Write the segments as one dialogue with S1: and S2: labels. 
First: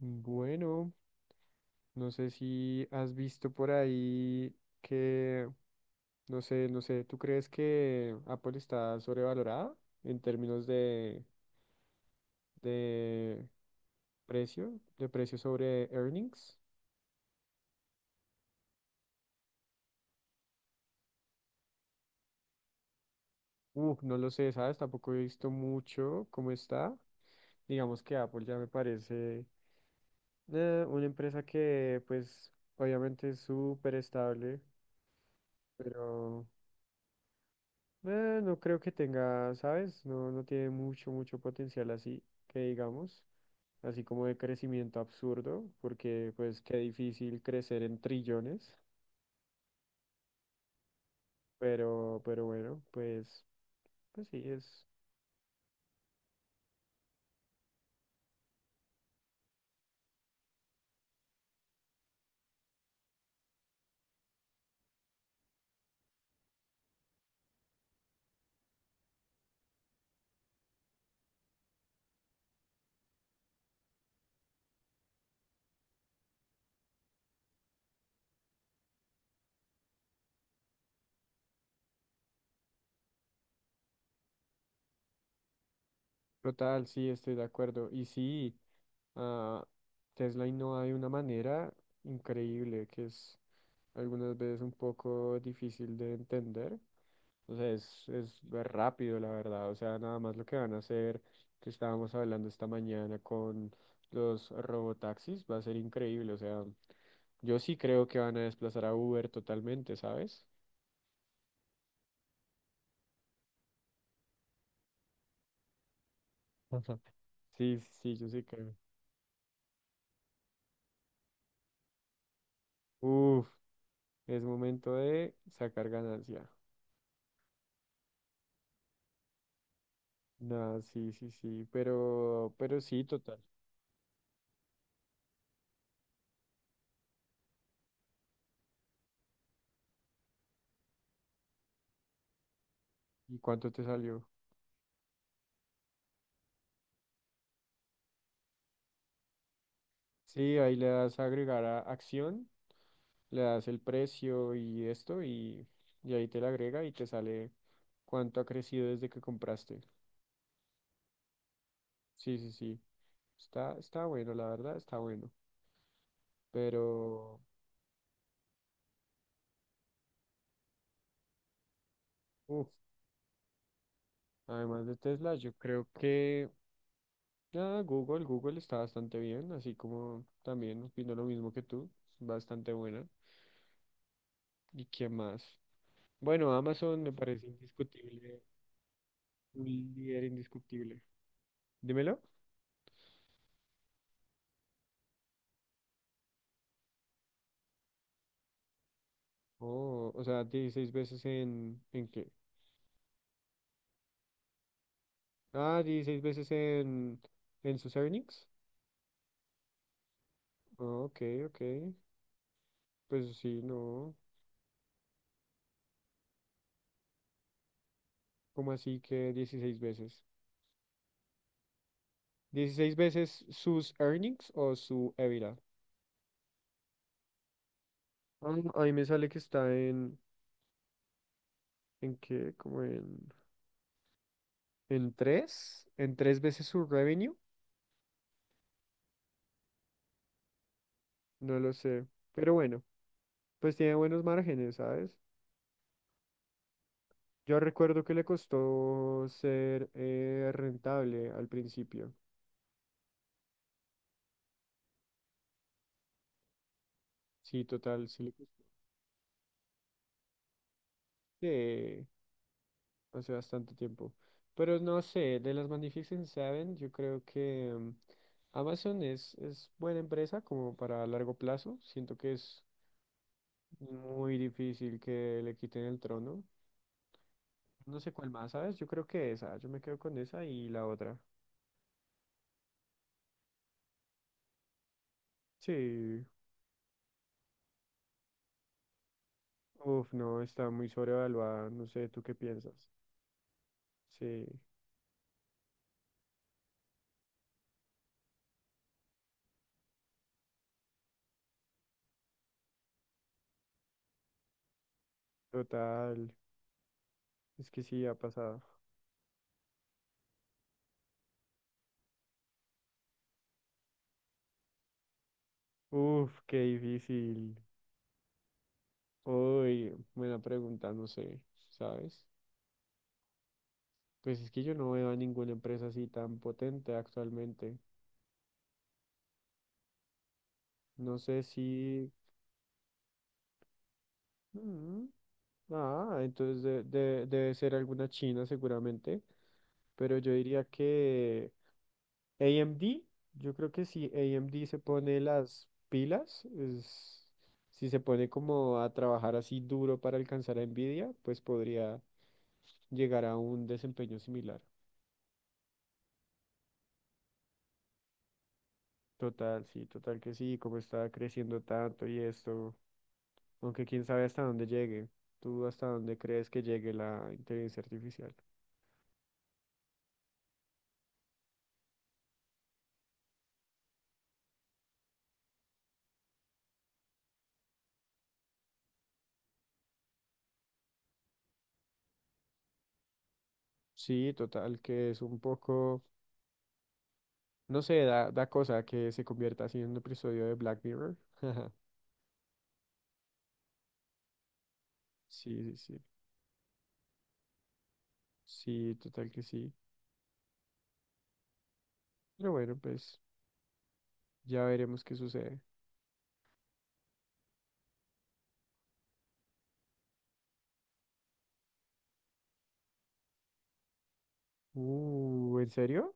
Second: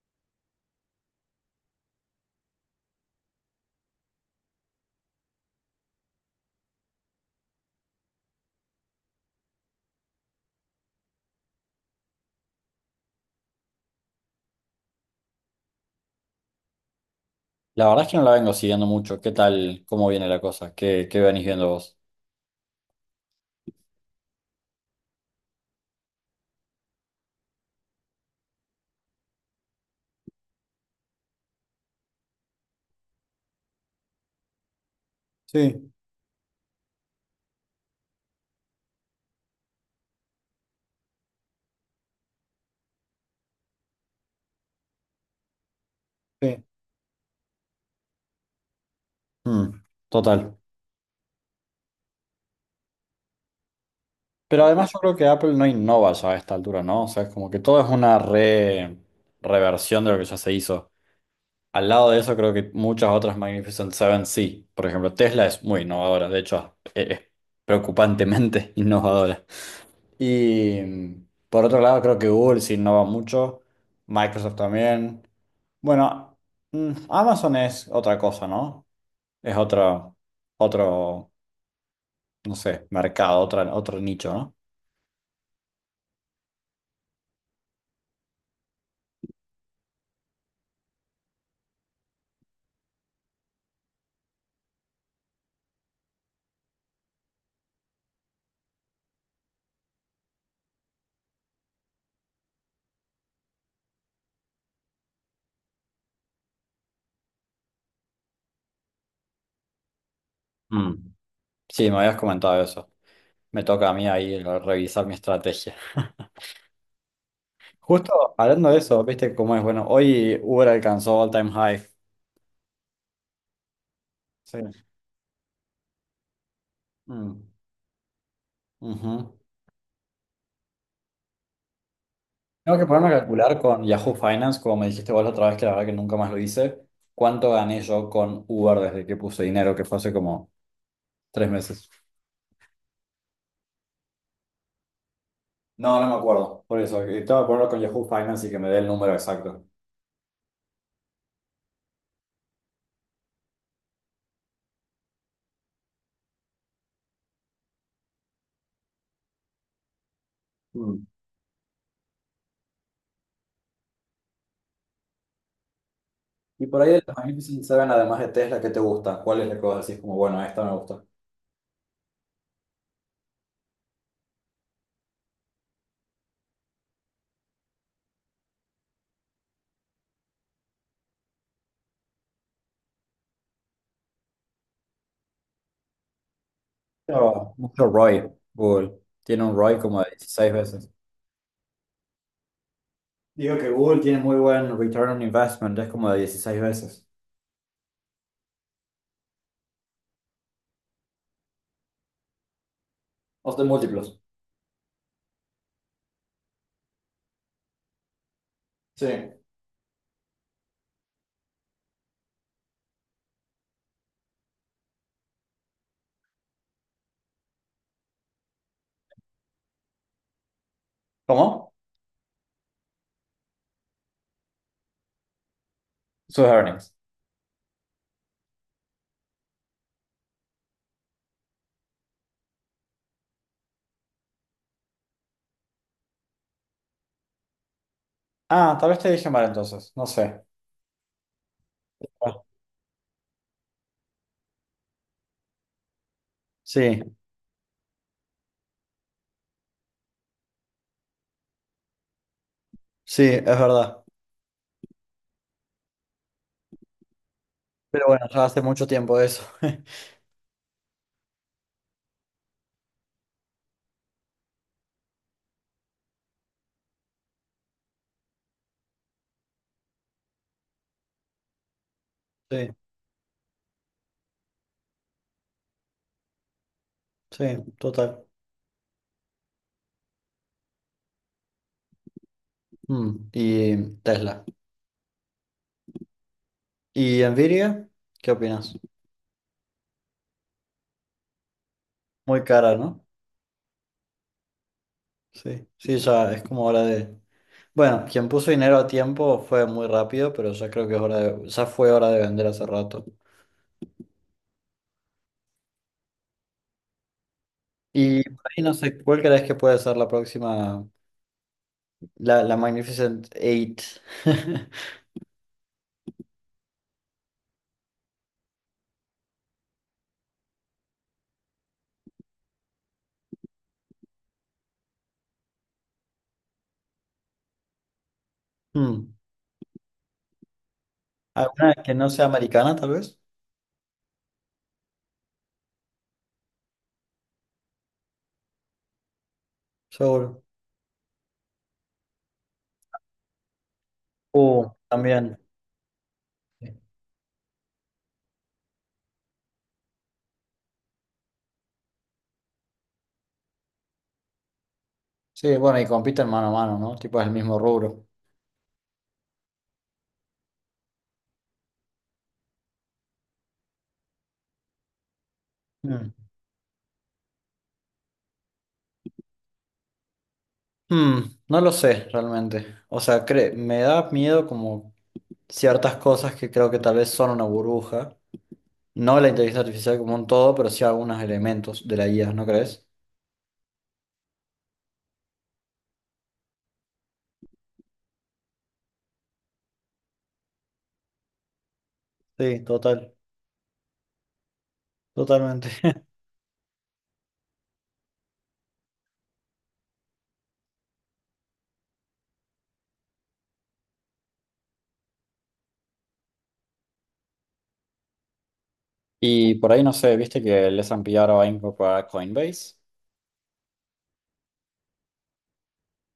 S1: Bueno, no sé si has visto por ahí que, no sé, no sé, ¿tú crees que Apple está sobrevalorada en términos de precio, de precio sobre earnings?
S2: La verdad es que no la vengo siguiendo mucho. ¿Qué tal? ¿Cómo viene la cosa? ¿Qué venís viendo vos?
S1: No lo sé, ¿sabes? Tampoco he visto mucho cómo está. Digamos que Apple ya me parece una empresa que, pues, obviamente es súper estable,
S2: Sí,
S1: pero. No creo que tenga, ¿sabes? No, no tiene mucho, mucho potencial así, que digamos, así como de crecimiento absurdo, porque pues
S2: sí.
S1: qué difícil crecer en trillones,
S2: Mm, total.
S1: pero bueno, pues sí,
S2: Pero
S1: es
S2: además yo creo que Apple no innova ya a esta altura, ¿no? O sea, es como que todo es una reversión de lo que ya se hizo. Al lado de eso, creo que muchas otras Magnificent Seven sí. Por ejemplo, Tesla es muy innovadora, de hecho, es preocupantemente innovadora. Y por otro lado, creo que Google sí innova mucho, Microsoft también. Bueno, Amazon es otra cosa, ¿no? Es otro, no sé, mercado, otro nicho, ¿no?
S1: total, sí, estoy de acuerdo. Y sí, ah, Tesla innova de una manera increíble, que es algunas veces un poco difícil de entender. O sea, es rápido, la verdad. O sea, nada más lo que van a hacer, que estábamos hablando esta mañana con los robotaxis, va a ser increíble. O sea, yo sí creo que van a desplazar a Uber totalmente, ¿sabes?
S2: Mm. Sí, me habías comentado eso. Me toca a mí ahí revisar mi estrategia.
S1: Ujú. Sí, sí, sí, yo
S2: Justo
S1: sí
S2: hablando
S1: creo.
S2: de eso, viste cómo es. Bueno, hoy Uber alcanzó all time high.
S1: Uf, es
S2: Sí.
S1: momento de sacar ganancia.
S2: Mm, ujú.
S1: Nada, sí, sí, sí, pero
S2: Tengo que
S1: sí,
S2: ponerme a
S1: total.
S2: calcular con Yahoo Finance, como me dijiste vos la otra vez, que la verdad que nunca más lo hice. ¿Cuánto gané yo con Uber desde que puse dinero? Que fue hace como 3 meses.
S1: ¿Y cuánto te salió?
S2: No, no me acuerdo. Por eso, que tengo que ponerlo con Yahoo Finance y que me dé el número exacto.
S1: Sí, ahí le das a agregar a acción, le das el precio y esto, y ahí te la agrega y te sale cuánto ha crecido desde que compraste.
S2: Mm.
S1: Sí, sí, sí. Está bueno, la verdad, está bueno.
S2: Y por ahí de los
S1: Pero,
S2: Magnificent Seven, además de Tesla, ¿qué te gusta? ¿Cuál es la que vos decís como, bueno, esta me gusta?
S1: uff además de Tesla, yo creo que Google está bastante bien, así como también opino lo mismo que tú, bastante buena. ¿Y qué más? Bueno, Amazon me parece
S2: Pero mucho ROI,
S1: indiscutible,
S2: Google. Tiene un
S1: un
S2: ROI como de
S1: líder
S2: 16 veces.
S1: indiscutible. Dímelo.
S2: Digo que Google tiene muy buen return on investment, es como de 16 veces.
S1: Oh, o sea, 16 veces ¿en qué?
S2: O de múltiplos.
S1: Ah, 16 veces en sus earnings.
S2: Sí.
S1: Oh, ok, ok. Pues sí, no. ¿Cómo así que 16 veces?
S2: ¿Cómo?
S1: ¿16 veces sus earnings o su EBITDA?
S2: Sus earnings.
S1: Ah, ahí me sale que está ¿en qué? Como en tres veces su revenue,
S2: Ah, tal vez te dije mal entonces, no sé.
S1: no lo sé.
S2: Ah,
S1: Pero bueno, pues tiene buenos márgenes, ¿sabes?
S2: sí,
S1: Yo recuerdo que le costó ser rentable al principio.
S2: sí, es verdad.
S1: Sí,
S2: Pero
S1: total, sí
S2: bueno,
S1: le
S2: ya hace
S1: costó.
S2: mucho tiempo eso.
S1: Sí, hace bastante tiempo. Pero no sé, de las Magnificent Seven, yo creo que Amazon es buena empresa como para largo plazo. Siento que es
S2: Sí,
S1: muy difícil que le quiten el trono.
S2: sí,
S1: No sé
S2: total.
S1: cuál más, ¿sabes? Yo creo que esa, yo me quedo con esa y la otra.
S2: Mm. Y Tesla.
S1: Sí,
S2: ¿Y Nvidia? ¿Qué opinas?
S1: uf, no, está muy sobrevaluada, no sé, ¿tú qué
S2: Muy cara,
S1: piensas?
S2: ¿no?
S1: Sí,
S2: Sí, sí, ya es como hora de... Bueno, quien puso dinero a tiempo fue muy rápido, pero ya creo que es hora de... Ya fue hora de vender hace rato.
S1: total, es que sí, ha
S2: Y por
S1: pasado.
S2: ahí no sé, ¿cuál crees que puede ser la próxima, la Magnificent Eight?
S1: Uf, qué difícil. Uy, buena pregunta, no sé, ¿sabes? Pues es que yo no veo a ninguna empresa así tan potente actualmente.
S2: Hmm.
S1: No sé
S2: ¿Alguna que no
S1: si.
S2: sea americana, tal vez?
S1: Mm, Ah, entonces debe ser alguna china seguramente, pero yo
S2: Seguro.
S1: diría que AMD, yo creo que si AMD se pone
S2: También.
S1: las pilas, si se pone como a trabajar así duro para alcanzar a Nvidia, pues podría llegar a un desempeño similar.
S2: Sí, bueno, y compiten mano a mano, ¿no? Tipo, es el mismo rubro.
S1: Total, sí, total que sí, como está creciendo tanto y esto. Aunque quién sabe hasta dónde llegue. ¿Tú hasta
S2: Mm.
S1: dónde crees que llegue la inteligencia artificial?
S2: Hmm, no lo sé realmente. O sea, me da miedo como ciertas cosas que creo que tal vez son una burbuja. No la inteligencia artificial como un todo, pero sí algunos elementos de la IA, ¿no crees?
S1: Sí, total, que es un poco, no sé, da cosa que se convierta así en un episodio de Black Mirror.
S2: Sí, total,
S1: Sí,
S2: totalmente.
S1: sí, sí. Sí, total que sí. Pero bueno, pues ya veremos qué sucede.
S2: Y por ahí no sé, viste que el S&P ahora va a incorporar Coinbase.
S1: ¿En serio?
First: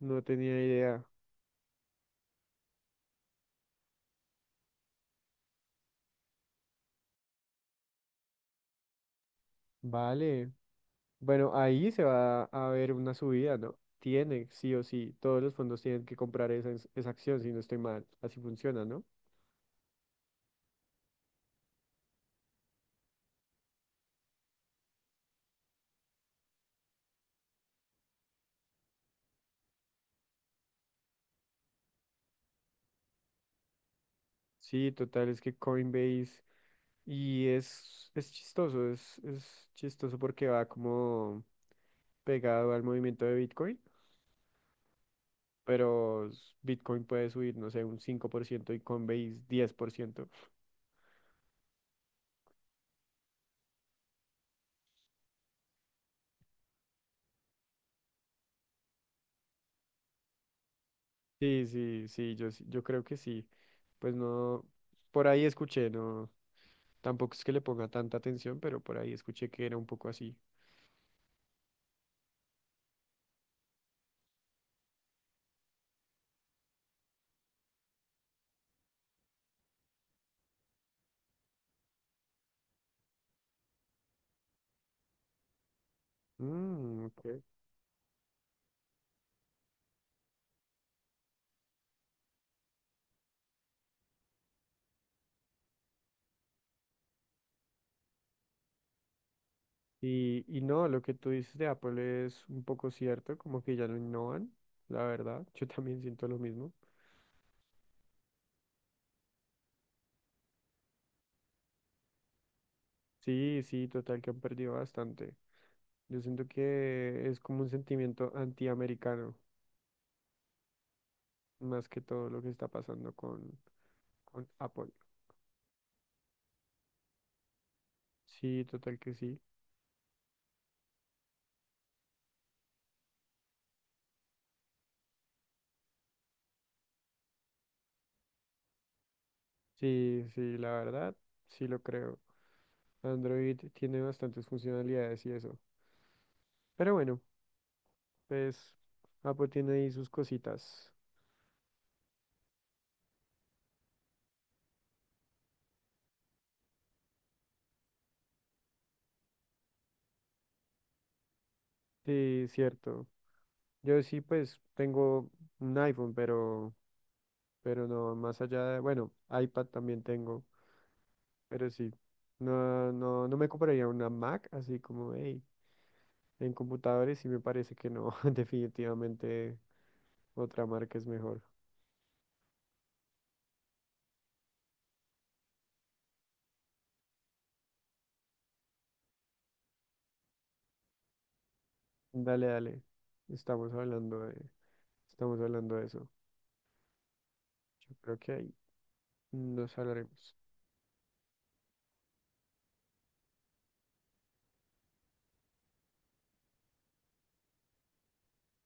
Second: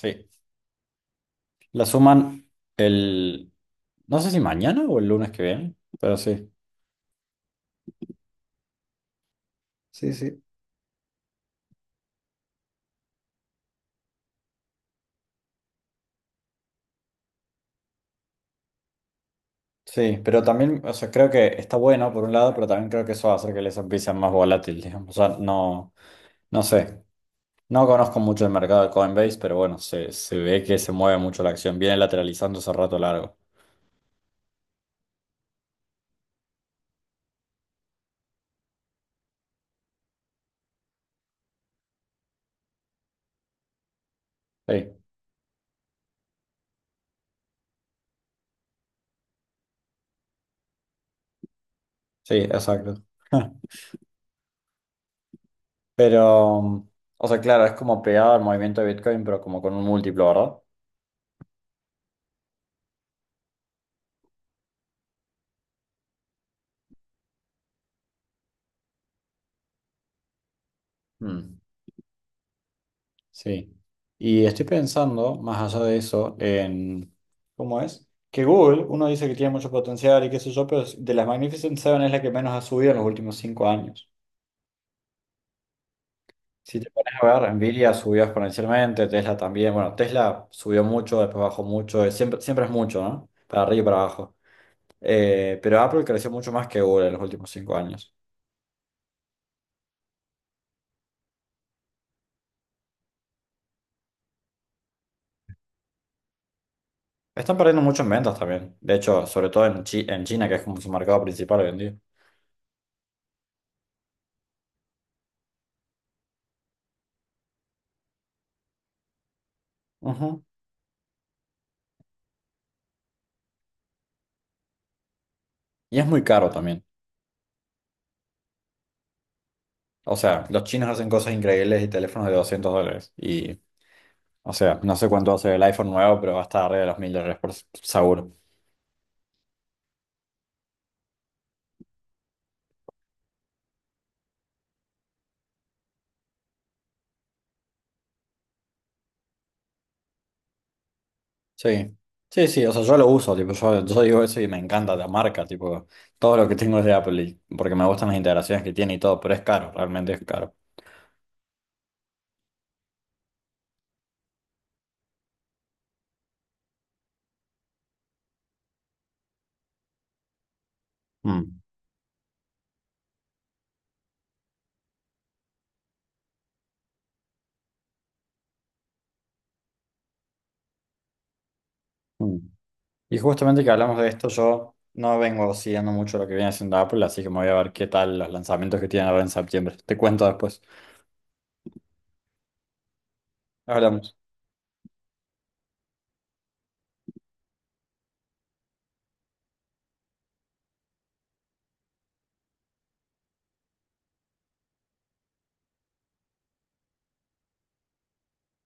S1: No tenía idea.
S2: la suman el, no sé si mañana o el lunes que viene, pero sí. Sí, sí.
S1: Vale. Bueno, ahí se va a ver una subida, ¿no? Tiene, sí o sí. Todos los fondos tienen que comprar esa acción, si no estoy mal. Así funciona, ¿no?
S2: Sí, pero también, o sea, creo que está bueno por un lado, pero también creo que eso va a hacer que el S&P sea más volátil, digamos. O sea, no, no sé, no conozco mucho el mercado de Coinbase, pero bueno, se ve que se mueve mucho la acción, viene lateralizando hace rato largo.
S1: Sí, total, es que Coinbase y es chistoso porque va como pegado al movimiento de Bitcoin,
S2: Sí,
S1: pero Bitcoin puede subir, no sé, un 5% y Coinbase 10%.
S2: sí, exacto. Pero, o sea, claro, es como pegado al movimiento de Bitcoin, pero como con un múltiplo, ¿verdad?
S1: Sí, sí, sí, yo creo que sí. Pues no, por ahí escuché, no, tampoco es que le ponga tanta atención, pero por ahí escuché que era un poco así.
S2: Mm, sí. Y estoy pensando, más allá de eso, en cómo es que Google, uno dice que tiene mucho potencial y qué sé yo, pero de las Magnificent Seven es la que menos ha subido en los últimos 5 años. Si te
S1: Mm,
S2: pones
S1: ok.
S2: a ver, Nvidia subió exponencialmente, Tesla también. Bueno, Tesla subió mucho, después bajó mucho, siempre es mucho, ¿no? Para arriba y para abajo. Pero Apple creció mucho más que Google en los últimos 5 años.
S1: Y no, lo que tú dices de Apple es un poco cierto, como que ya no innovan, la verdad. Yo también siento lo mismo.
S2: Están perdiendo mucho en ventas también. De hecho, sobre todo en, en China, que es como su mercado principal hoy en día.
S1: Sí, sí, total, que han perdido bastante. Yo siento que es como un sentimiento antiamericano,
S2: Ujú.
S1: más que todo lo que está pasando con Apple.
S2: Y es muy caro también.
S1: Sí, total que sí.
S2: O sea, los chinos hacen cosas increíbles y teléfonos de $200. Y, o sea, no sé cuánto va a ser el iPhone nuevo, pero va a estar arriba de los $1000 por seguro.
S1: Sí, sí, la verdad, sí lo creo. Android tiene bastantes funcionalidades y eso. Pero bueno, pues Apple tiene ahí sus cositas.
S2: Sí. Sí, sí, o sea, yo lo uso, tipo, yo digo eso y me encanta la marca, tipo, todo lo que tengo es de Apple, porque me gustan las integraciones que tiene y todo, pero es caro, realmente es caro.
S1: Sí, cierto. Yo sí, pues tengo un iPhone, pero, no, más allá de, bueno, iPad también tengo,
S2: Mm,
S1: pero sí, no, no, no me compraría una Mac, así como, hey, en computadores sí me parece que no, definitivamente otra marca es mejor.
S2: mm. Y justamente que hablamos de esto, yo no vengo siguiendo mucho lo que viene haciendo Apple, así que me voy a ver qué tal los lanzamientos que tienen ahora en septiembre. Te cuento después.
S1: Dale, dale, estamos
S2: Hablamos.
S1: hablando de, estamos hablando de eso. Yo creo que ahí nos hablaremos.